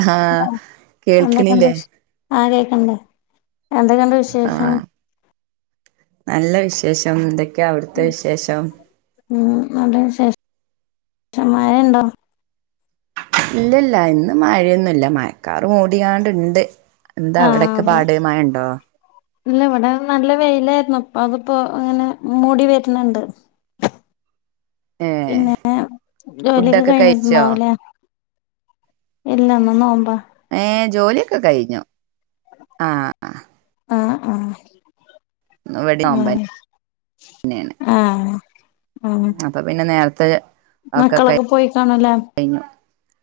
ആഹ് ന്തൊക്കെ കേൾക്കണില്ലേ ആ [inaudible] എന്തൊക്കെയണ്ട് വിശേഷം? ആഹ് നല്ല വിശേഷം എന്തൊക്കെയാ അവിടുത്തെ വിശേഷം? മഴ ഉണ്ടോ? ഇല്ലല്ല ഇന്ന് മഴയൊന്നുംല്ല മാ കാറ് മൂടിയാണ്ടിണ്ട് എന്താ ആഹ് അവിടെയൊക്കെ അതെ പാടമായ ണ്ടോ? ഇല്ല ഇവിടെ നല്ല വെയിലായിരുന്നുപ്പ അതിപ്പോ ഇങ്ങനെ മൂടി വരണണ്ട്, ഏഹ് പിന്നെ ജോലിയൊക്കെ ഫുഡൊക്കെ കഴിച്ചോ കഴിഞ്ഞിട്ടുണ്ടാവലേ, ഇല്ലന്ന് നോമ്പാണ്. ഏ ജോലിയൊക്കെ കഴിഞ്ഞു ആഹ... ആ ആഹ് ആഹ ഇവിടേം ആഹ ആഹ.. ഉ അപ്പ പിന്നെ നേരത്തെ, ഒക്കെ ക മക്കളൊക്കെ പോയി കാണൂല്ലേ കഴിഞ്ഞു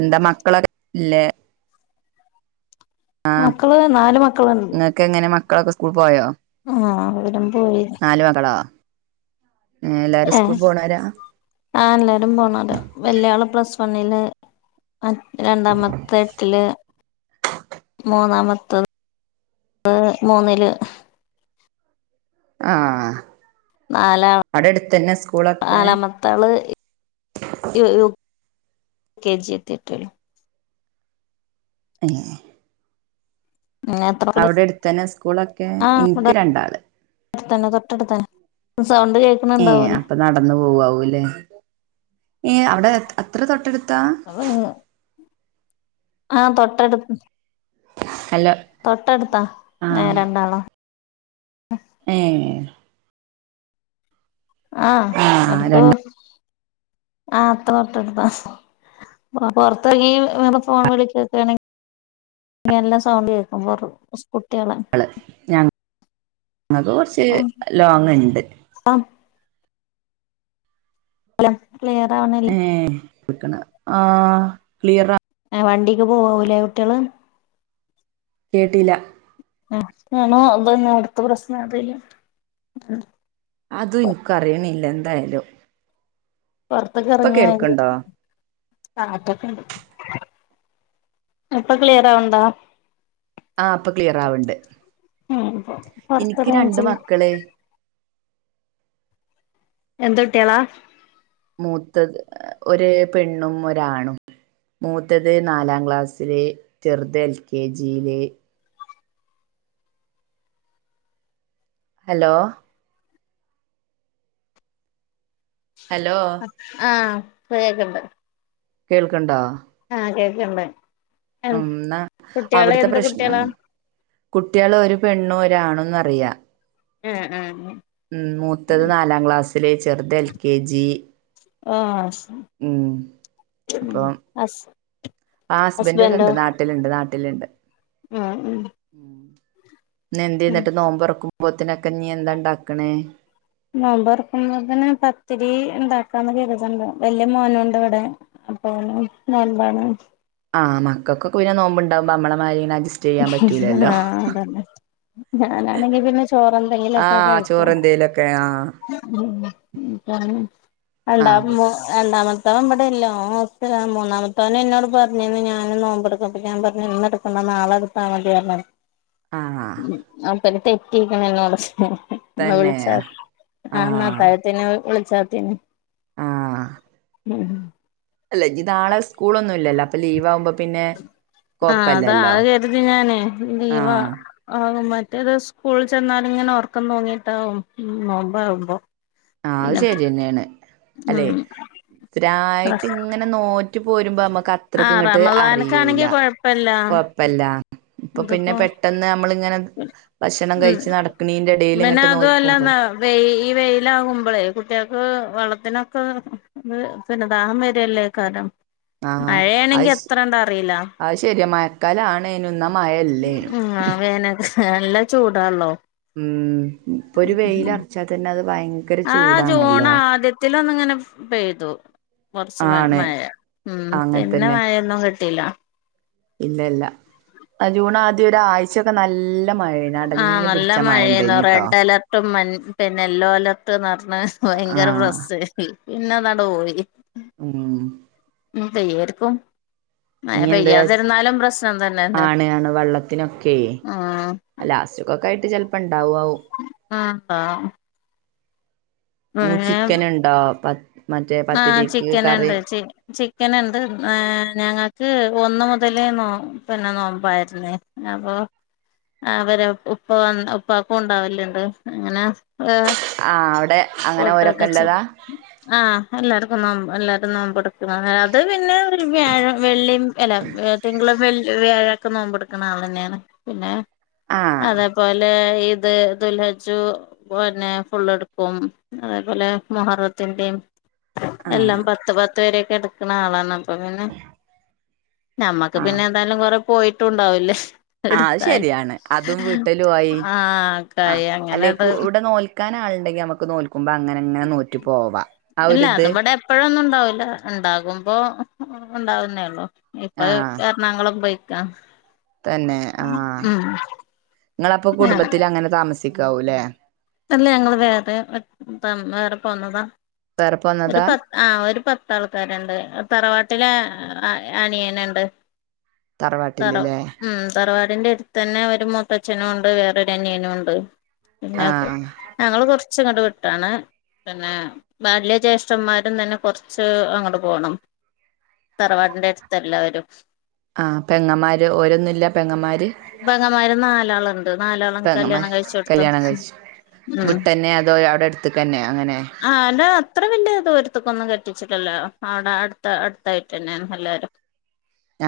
എന്താ മക്കളൊല്ലേ ആഹ മക്കള് നാല് നിങ്ങക്ക് എങ്ങനെ മക്കളൊക്കെ സ്കൂൾ പോയോ ആഹ ഇവിട പോയി നാല് മക്കളോ ഏഹ് എല്ലാരും ഏ സ്കൂൾ പോണോരാ ആ എല്ലാരും പോണല്ല വല്ലയാള പ്ലീസ് പന്നില് രണ്ടാമത്തെ എട്ടില് മൂന്നാമത്തെ പ മൂന്നില്. ആഹ [unintelligible] നാലാ സ്കൂളൊക്കെ നാലാമത്താള് കെ ജി എത്തിട്ടുള് പി [unintelligible] പിന്നെ എത്ര അവിടെ അടുത്തന്നെ സ്കൂളൊക്കെ എനിക്ക് രണ്ടാള് തൊട്ടടുത്ത ഏ അപ്പൊ നടന്നു പോവാവൂല്ലേ ഏ അവിടെ എത്ര തൊട്ടെടുത്താ ആഹ തൊട്ടടുപ്പ ഹലോ തൊട്ടടുത്താ രണ്ടാളോ ഉഹ ആ ആഹ എടുക്ക രണ്ട ആഹ അത്ത തൊട്ട എടുത്ത പൊറത്തകീ വേറെ ഫോൺ വിളിച്ചക്കയാണെങ്കിൽ ഇങ്ങന എല്ലാം സൗണ്ട് കേൾക്കുമ്പോ ഞ ഞങ്ങക്ക് കുറച്ച് ലോങ്ുണ്ട് അ ക്ലിയർ ആവണല്ലേ ഏ ആ ക്ലിയറാ, വണ്ടിക്ക് പോവൂലേ കുട്ടികള് കേട്ടില ആ ആണോ അതന്നെ അടുത്തെ പ്രശനം അതല്ല അതും എനിക്ക അറിയണില്ല എന്തായാലും പുറത്തൊക്കെ ഇപ്പൊ ഇറങ്ങിയ കേൾക്കണ്ടോ ആക്ക എപ്പൊ ക്ലിയറ ആവണ്ടോ ആ ഇപ്പൊ ക്ലിയർ ആവണ്ട് ഉ പുറത്ത എനിക്ക് രണ്ട് റേഞ്ചില് മക്കള് എന്ത വിട്ടിയള മൂത്തത് ഒ പെണ്ണും ഒരാണും മൂത്തത് നാലാം ക്ലാസ്സിലെ ചെറുത് എൽ കെ ജിയിലെ ഹലോ ഹലോ ആഹ സയാക്കണ്ട് കേൾക്കണ്ടാ ആഹ കേക്കമ്പ ഉന്നാ അവിടത്തെ പ്രശ്നം കുട്ടികളാ കുട്ടികൾ ഒരു പെണ്ണും ഒരാണോന്ന് അറ പ്രിയ ഉം ഉം ഉ ഉ മൂത്തത് നാലാം ക്ലാസ്സിലെ ചെറുത എൽ കെ ജി ഹ ഉം അപ്പം ഹസ് ആ ഹസ്ബൻഡ ഹസ്ബൻഡോ ഇവിടെണ്ട് നാട്ടിലുണ്ട് നാട്ടിലുണ്ട് ഉം ഉം ഉം ന എന്തു ഉം ചെയന്നിട്ട് നോമ്പൊറക്കുമ്പോത്തിനൊക്കെ നീ എന്താ ഉണ്ടാക്കണേ മോമ്പ്റക്കുമ്പോ തന്നെ പത്തിരി ഇണ്ടാക്കാന്ന് കരുതണ്ട് വല്ിയ മോനുണ്ട് ഇവിടെ അപ്പ നമ്പാണ് ആ മക്കെ പിെ നോമ്പോുണ്ടാവുമ്പോമ്മമാരി ആഹ അതന്നെ ഞാനാണെങ്കി പിന്നെ ചോറെ എന്തെങ്കിലുംൊക്കെ ആഹ് കഴിക്കും ചോറെന്തേലൊക്കെ ആഹ് ഉ രണ്ടാ ആഹ് രണ്ടാമത്തെ ഇല്ലോ മൂന്നാമത്തെ അവ എന്നോട് പറഞ്ഞന്ന് ഞാനും നോമ്പെടുക്കും അ ഞാൻ പറഞ്ഞു ഇന്നെടുക്കണ്ട നളെടു ാ മതി ആഹ് അപ്പൊ തെറ്റിക്കണ എന്നോ തന്നെ ഉളിച്ച ആഹ നാ താഴത്തന ഉളിച്ചാത്തന ആഹ ഉം അല്ല ഇത്ാളെ സ്കൂളൊന്നും ഇല്ല അൊ ലീവ്വുമ്പ ആ അതാത് കരുതി ഞാന് ലീവ ആഹ് ആകുമറ്റ മറ്റേത് സ്കൂളിൽ ചെന്നാല ഇങ്ങനെ ഉർക്കം തോങ്ങിട്ടാും നോമ്പ ആാവുമ്പോ ആ അത് ശരി തന്നെയാണ് അല്ലെ ഉം ഇായിട്ട് ഇങ്ങനെ നോ മ പോരുമ്പോ നമ്മക്ക് അത്രക്ക് ആഹ് ഇങ്ങോട്ട് അറിയൂല റമളാൻക്കാണെങ്കി കൊഴപ്പല്ല കൊഴപ്പല്ല ഇപ്പൊ പിന്നെ ഇതിപ്പോ പെട്ടെന്ന് നമ്മളിങ്ങനെ ഭക്ഷണം ഉം കഴിച്ച് നടക്കണീന്റെ എടേല് പിെ ഇങ്ങട്ട് അത അല്ല നോൽക്കുമ്പള് വഈ വെയില കുമ്പളേ കുട്ടികൾക്ക് വെള്ളത്തിനൊക്കെ പിനദാഹം വരില്ലേ കാരണം ആഹ അത് അത് ശെരിയ മയക്കാല ആാണ്േനന്ന ആ വേനക്ക നല്ല ചൂടാള്ളോ ഉ ഇപ്പൊ ഒരു വെയിലറച്ചാൽ തന്നെ അത് ഭയങ്കര ആഹ ജൂൺ ചൂടാണല്ലോ ആദ്യത്തി ഒന്നിങ്ങനെ പെയ്തു കുറച്ച് ആണ് മഴ ഉം പിന്നെ അങ്ങൻത്തന്നെ മഴൊന്നും കിട്ടില്ല ഇല്ല ഇല്ല ജൂണ ആദ്യ ഒ ആഴ്ചൊക്കെ നല്ല മഴേനു ആഹ അടഞ്ഞു നല്ല പിടിച്ച മഴ മഴയന്ന ഇണ്ടേനിട്ടോ റെഡ് അലർട്ടും പിന്നെ യെല്ലോ അലർട്ട്ന്ന്ഞ്ഞ ഭയങ്കര ആഹ് പ്ര്രസ് പിന്നെ എന്താ പോയി ആ ഇന്തർക്കും അ എന്ത് പയ്യാതിരുന്നാലും പ്രശ്നം തന്നെന്ന ആണ് ഉ ലാസ്റ്റക്കൊക്കെ ആയിട്ട് ചെിലപ്പോ ഇണ്ടാവും ആഹ ഇനി ചിക്കൻ ഉണ്ടോ പ മറ്റേ ആഹ പത്തിരിക്ക് ചിക്കൻ കറി ഉണ്ട് നുണ്ട് ഞങ്ങൾക്ക് ഒന്ന് മുതലേോ പിന്നെ നോമ്പായിരുന്നേ അപ്പൊ ആ അവരെ ഉപ്പ വ ഉപ്പക്കും ഉണ്ടാവലുണ്ട് അങ്ങനെ ഏഹ് ആ് അവിടെ അങ്ങനെ ഓരൊക്കെ ഇള്ളതാ [unintelligible] ആഹ് എല്ലാര്ക്കും നോമ്പ എല്ലാരും നോമ്പ്എട്ക്കും അത് പിന്നെ ഒര് വ്യാഴം വെള്ളിമ് അല്ല തിങ്കളും വെ വ്യാഴം ക്കെ നോമ്പ് എട്ക്ക്ണെ ആളെന്നേണ് പിന്നെ ആഹ് അതേ പോലെ ഈ ത് ദുൽഹജ്ജു പിന്നെ ഫുള്ള് എട്ക്കും അതേപോലെ മുഹറത്തിന്റീം ആഹ് എല്ലം പത്ത് പത്ത് വരെക്കെ എട്ക്കണ ആളാണ് അപ്പ പിന്നെ ഞമ്മക്ക് ആഹ് പിന്നെ എതായാലും കൊറെ പോയിട്ടുണ്ടാവില്ലേ ആഹ് അത് ശെരിയാണ് അതും വീട്ടലു ആയി ആഹ് ആഹ് കായി അല്ലെ അങ്ങനെണ്ട് കൂടെ നോൽ ക്കാനാള്ണ്ടങ്കി നമ്മക്ക് നോൽ അല്ല അത് ഒരിത് വടെ എപ്പഴൊന്നുണ്ടാവൂല ണ്ടാകുമ്പോ ഉണ്ടാവുന്നേള്ളു ഇപ്പത് ആഹ് എറണാകൊളം പോയ്ക്കാ. തന്നെ ആഹ് ങ്ങളപ്പൊ കുട്ബത്തിലങ്ങനെ താമസിക്കാവൂലേ. അല്ല ഞങ്ങള് വേറെ തമ് വേറെ പോന്നതാ വേറെപ്പ ഒര് വന്നതാ പത്ത് ആഹ് ഒര് പത്താൾക്കാര്ണ്ട് തറവാ ട്ടില അനിയന്ണ്ട് തറ തറവാട്ടില്ല്ലേ മ് തറവാടിന്റെര് തന്നെ ഒര് മൂത്തച്ഛനൂണ്ട് വേറൊര് അനിയനൂണ്ട്. പിന്നെ ആഹ് ഞങ്ങള് കൊർച്ച്ങ്ങട്ട് വിട്ടാണ്. പിന്നെ ബാല്ല്യേ ജ്യേഷ്ഠന്മാരും തന്നെ കൊർച്ച് അങ്ങട്ട് പോണം. തറവാടിന്റെ എട്ത്തല്ലവരും. ആഹ് പെങ്ങന്മാര് ഓരൊന്നുല്ല പെങ്ങന്മാര് പെങ്ങമാര് നാലാള്ണ്ട്. നാലാളും കല്യാണം പെങ്ങന്മാര് കഴിച്ചോട്ത്താ. കല്യാണം കഴിച്ചു മ് വിട്ടന്നെ അതോ അവിടെ അടുത്തക്കന്നെ അങ്ങനെ ആഹ് അത്ര വല്ല്യേ [unintelligible] ക്കൊന്നും കട്ടിച്ച്ട്ടില്ല. അവടെ അടുത്ത അടുത്തായിട്ടെന്നേണ് എല്ലാരും.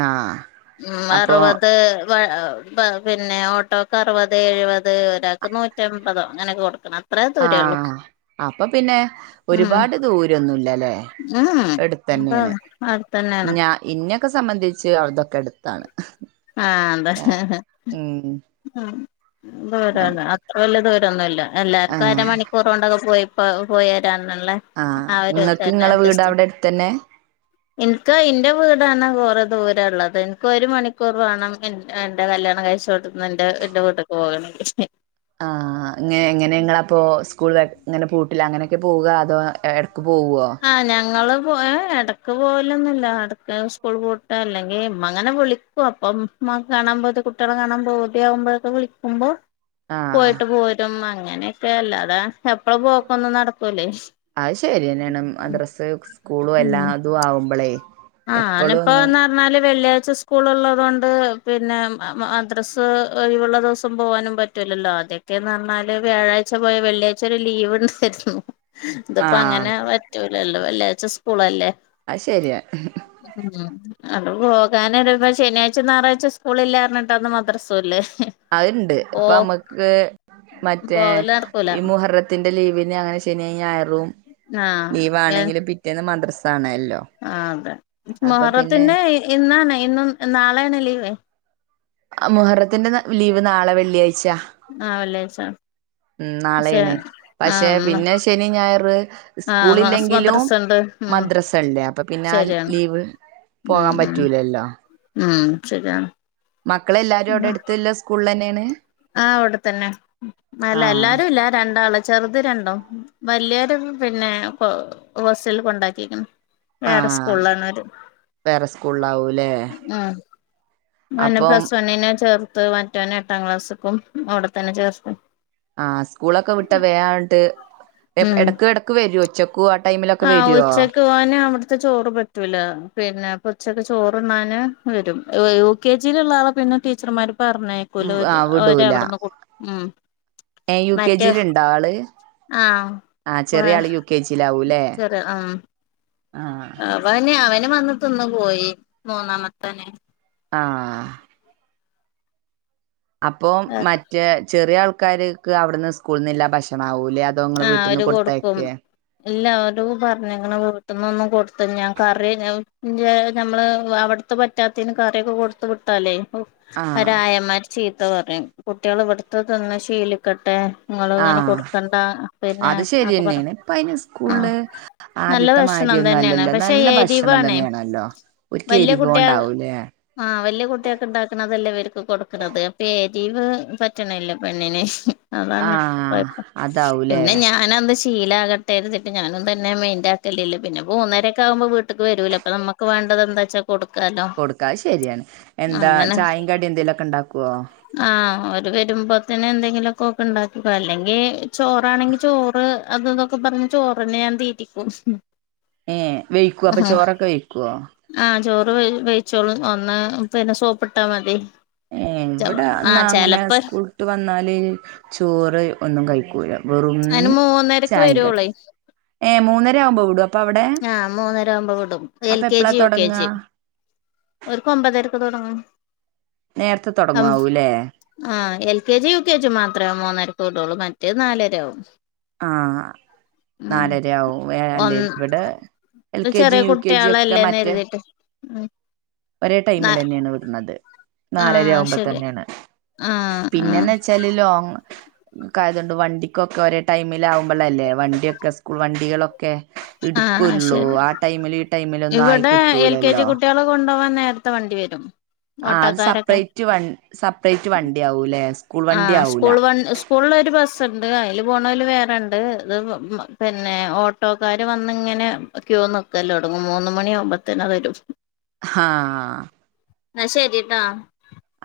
ആഹ് മ് അറ് അപ്പൊ വത് വ പിന്നെ ഓട്ടോക്ക് അറ് വത്, എയ് വത് ഒരാക്ക് നൂറ്റമ്പതോ അങ്ങനെക്കെ കൊട്ക്കണം. ആഹ് അപ്പ പിന്നെ ഉം ഒര്പാട് ദൂരൊന്നുല്ലലേ. ഉം എട്ത്തന്നേണ് അതാണ് അടുത്തന്നെയാണ് ഞ ഇന്നെക്കെ സംബന്ധിച്ച് അതൊക്കെ എട്ത്താണ്. ആഹ് ന്താച്ചാ ദൂരോല്ല അത്ര വല്ല്യേ ദൂരോ ന്നൊല്ല എല്ലാര്ക്കും ആഹ് അരമണിക്കൂറോണ്ടൊക്കെ പോയിപ്പോ പോരാ രാന്ള്ളേ ആഹ് ആ ഒര് ഇങ്ങക്ക് തന്നെ ഇങ്ങളെ വീട് ജെസ്റ്റ് അവിടെ അടുത്തന്നെ ഇൻക്ക് ഇന്റെ വീടാണ് കൊറേ ദൂരള്ളത്. ഇൻക്ക് ഒര് മ ണിക്കൂർ വാണം എന്റെ കല്യാണം കായ്ച്ചോട്ത്ത്ന്ന് ന്റെ ന്റെ വ്ട്ട്ക്ക് പോകണങ്കി. ആഹ് ങ്ങെ എങ്ങനെ ങ്ങളപ്പൊ സ്കൂളങ്ങനെ പൂട്ടില്ലേ അങ്ങനെക്കെ പോകാ അതോ എട് ആഹ് ഞങ്ങളും ഏ എ ഇടയ്ക്ക് പോവലൊന്നുല്ല. ഇടക്ക് സ്കൂൾ പൂട്ട് അല്ലെങ്കി ഇമ്മങ്ങനെ വിളിക്കും അപ്പം ഇമ്മാക്ക് കാണാം പൂതി കുട്ട്യാളെ കാണാം പൂതി ആവുമ്പള്ളൊക്കെ വിലിക്കുമ്പോ ആഹ് പോയിട്ട് പോരും. അങ്ങനെക്കെ അല്ലാതെ എപ്പളും പോക്കൊന്നും നടക്കൂലേ മദറ, സ്സ് സ്കൂള് എല്ലാതും ആവുമ്പളേ ആഹ് ന് എപ്പളും ഒന്നും ഇപ്പോന്ന് പറഞ്ഞാല് വെള്ളി സ്കൂള് ള്ളതോണ്ട് പിന്നെ മദ്രസ്സ് ഒയ് വ്ള്ള ദിവസം പോകാനും പറ്റുല്ലല്ലോ അതൊക്കേന്ന് പറഞ്ഞാല് വ്യാഴാഴ്ച പോയ വെള്ളിയാഴ്ച ഒരര് ലീവ്ണ്ടാര്ന്നു. ത്പ്പോ ആഹ് അങ്ങനെ പറ്റൂലല്ലോ. വെള്ളിയാഴ്ച്ച സ്കൂളല്ലേ അയ്ശെരി മ് അത് പോകാന് ഇപ്പ ശനിയാഴ്ച, ഞായറാഴ്ച സ്കൂള് ല്ലാന്ന്പർഞ്ഞിട്ടന്ന് മദ്രസ്വല്ലേ. അ'ണ്ട് ഇപ്പ നമ്മക്ക് മറ്റേ പോവല് നടക്കൂല ഈ മുഹറത്തിന്റെ ലീവ് അങ്ങനെ ശനി, ഞായറും ആഹ് എ ലീവാണെങ്കിലും പിറ്റേന്ന് മദ്റസാണല്ലേ ആഹ് അതെ മുഹറത്തിന്റെ ഇന്നാണ് ഇന്നും നാളേണ് ലീവേ മുഹറത്തിന്റെ ലീവ് നാളെ വെള്ളി ആഹ് വെള്ള്യയ്ച്ച മ് നാളേണ് പക്ഷെ പിന്നെ ശനി ഞായറ് ആഹ് മാസ് സ്കൂളില്ലെങ്കിലും മദ്രസണ്ട് ഉം മദ്രസല്ലേ അപ്പൊ പിന്നെ ആ ശരിയാണ് ലീവ് ഉം പോകാൻ ഉം പറ്റൂലല്ലോ ഉം ശരിയാണ് മക്കളെല്ലാരും അവിടട്ത്ത്ല്ല സ്കൂളില് തെന്നാണാ ആ അവടെത്തന്നെ അല്ല ആഹ് എല്ലാരും ഇല്ല രണ്ടാള് ചെറുത് രണ്ടോ വല്ല്യൊരു പിന്നെ ഹോ ഹോസ്റ്റൽ ല് കൊണ്ടാക്കിക്കണ് വേറെ ആഹ് സ്കൂളിലാണ് അവര് വേറെ സ്കൂളിലാവൂല്ലേ ഉം മോനെ അപ്പം പ്ലസ് വണ്ണിന് ചേർത്ത് മറ്റവ ഏട്ടാം ക്ലാസ്സ്ക്കും അവിടെത്തന്നെ ചേർത്തു ആ സ്കൂളൊക്കെ വിട്ട വേങ്ങോട്ട് എടക്ക് എടക്ക് എടക്ക് വരും ഉച്ചക്ക് ആ ഉച്ചയ്ക്ക് ഓന് അവിടത്തെ ചോറ് പറ്റൂല പിന്നെ പൊ ഉച്ചക്ക് ചോറ്ണ്ണാന് വരും യു കെ ജി ഹ് ഉള്ള ആളെ പിന്നെ ടീച്ചർമാര് പറഞ്ഞയക്കൂല ആ ഒരു അവര് വിടൂല അവിടന്ന് കൊടുക്കും ഉം ഏ യു കെ മറ്റേ ജില് ഇണ്ട ആള് ആഹ് ആ ചെറിയ ആള് യു കെ ജിലാവൂല്ലേ ചെറിയ ആ ഉം അവൻ അവന് വന്ന് ത്തിന്ന്‌ പോയി മൂന്നാമത്തോനെ ആ അപ്പൊ മറ്റേ ചെറിയ ആൾക്കാര്ക്ക് അവിടന്ന് സ്കൂളിന്നില്ല ഭക്ഷണാവും ആ ഓര് കൊടുക്കും ഇല്ല പറഞ്ഞെക്ക്ണ്‌ ന്നൊന്നും കൊടുത്ത് ഞാൻ കറി ഞാൻ ഞ നമ്മള് അവിടത്തെ പറ്റാത്തേന് കറിയൊക്കെ കൊടുത്ത് വിട്ടാലേ ആഹ് അവരായമാര് ചീത്ത പറയും കുട്ട്യോള് ഇവിടത്തെ തിന്ന് ശീലിക്കട്ടെ ഇങ്ങള് ഇങ്ങനെ ആഹ് കൊടുക്കണ്ട പിന്നെ അത് ഒക്കെ പറ ശരിയന്നാണ് ഇപ്പ അയ്ന് ആഹ് സ്കൂൾല് നല്ല ആദ്യത്തെ ഭക്ഷണം മാര്യൊന്നും തന്നെയാണ് അല്ലല്ലോ നല്ല ഭക്ഷണം ക്ഷണം തന്നാണല്ലോ വെല്യാ കുട്ട്യാൾ ആ വെല്യാ കുട്ട്യോക്ക് ഇണ്ടാക്കണതൽ ല്ലാവര്ക്കും കൊടുക്കണത് അപ്പൊ എരീവ് പറ്റണില്ല പെണ്ണിന് അതാണ്‌പ്പ ആഹ് കൊയപ്പം അതാവൂലേ ത് ശീലാകട്ടെന്നുച്ച്ട്ട് ഞാനും തന്നെ മൈന്റാക്കലില്ല പിന്നെ മൂന്നരൊക്കെ ആകുമ്പോ വീട്ട്ക്ക് വരൂലോ അപ്പോ നമ്മക്ക് വാണ്ടതെന്താച്ചാ കൊടുക്കാത് ശരിയാണ് എന്താ ചായയും കട്യൊന്തേലൊക്കെ ഇണ്ടാക്കോ ആ ഓര് വരുമ്പോത്തനെ എന്തെങ്കിലൊക്കെ അല്ലെങ്കിൽ ചോറാണെങ്കി ചോറ് അത് തൊക്കെ പറഞ്ഞ് ചോറന്നെ ഞാൻ തീറ്റിക്കും ഏ വൈകോ അപ്പൊ ചോറൊക്കെ വേ വേവിച്ചോളും ഒന്ന് പിന്നെ സോപ്പിട്ടാ മതി ഏ ഇവിടെ എന്നാ ആഹ് അങ്ങനെ ചെലപ്പോ സ്കൂള്ട്ട് വന്നാല് ചോറ് ഒന്നും കഴികും അയിന് മൂന്നരക്ക്‌ കടിം വരോളെ ഏ മൂന്നര ആവുമ്പോ വിടും അപ്പൊ അവിടെ ആ മൂന്നര ആവുമ്പോ വിടും എൽ അപ്പൊ കെ എപ്പളാ ജി യു കെ തൊടങ്ങാ ജി ഓര്ക്ക്‌ ഒൻമ്പതരക്ക് തുടങ്ങും നേരത്തെ തൊടങ്ങാവൂല്ലേ ആഹ് L K G U K G മാത്രേ മൂന്നരക്ക് വിടുള്ളൂ മറ്റേത് നാലരാവും ആ നാലരാവും ഏ ഒന്ന് അല്ലിവടെ ചെറിയ കുട്ട്യോളല്ലെന്നു കരുതീട്ട് ഒരേ ടൈമിലന്നാണ് വിടണത് ആഹ് നാലരാവുമ്പോ ശരി തന്നാണ് ആഹ് ആഹ് പിന്നെന്ന്ച്ചാല് ലോങ്ങ് തായതോണ്ട് വണ്ടിക്കൊക്കെ ഒരേ ടൈമില് ആകുമ്പോഴല്ലേ വണ്ടിയൊക്കെ സ്കൂൾ വണ്ടികളൊക്കെ ക്കെ ആഹ് എടുക്കുള്ളൂ ശരി ആ ടൈമില് ഈ ടൈമിലൊന്നും ആയി കിട്ടൂലല്ലോ ണ്ടവാൻ നേരത്തെ വണ്ടി വരും ആ അത് ഓട്ടോക്കാരൊക്കെ സപ്പറേറ്റ് വൻ സപ്പറേറ്റ് വണ്ടി ആവുലേ ആ സ്കൂൾവൻ സ്കൂൾനൊരു ബസ്ണ്ട് അയില് പോണെല് വേറെണ്ട് ഇത് പിന്നെ ഓട്ടോക്കാര് വന്നിങ്ങനെ ക്യൂ നിക്കല്ലോ ടങ്ങും മൂന്ന് മണിയാവുയാ കുമ്പോത്തേനാ വരും ഹ എന്ന ശരിട്ടാ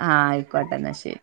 ആഹ് ആയിക്കോട്ട എന്നാ ശരി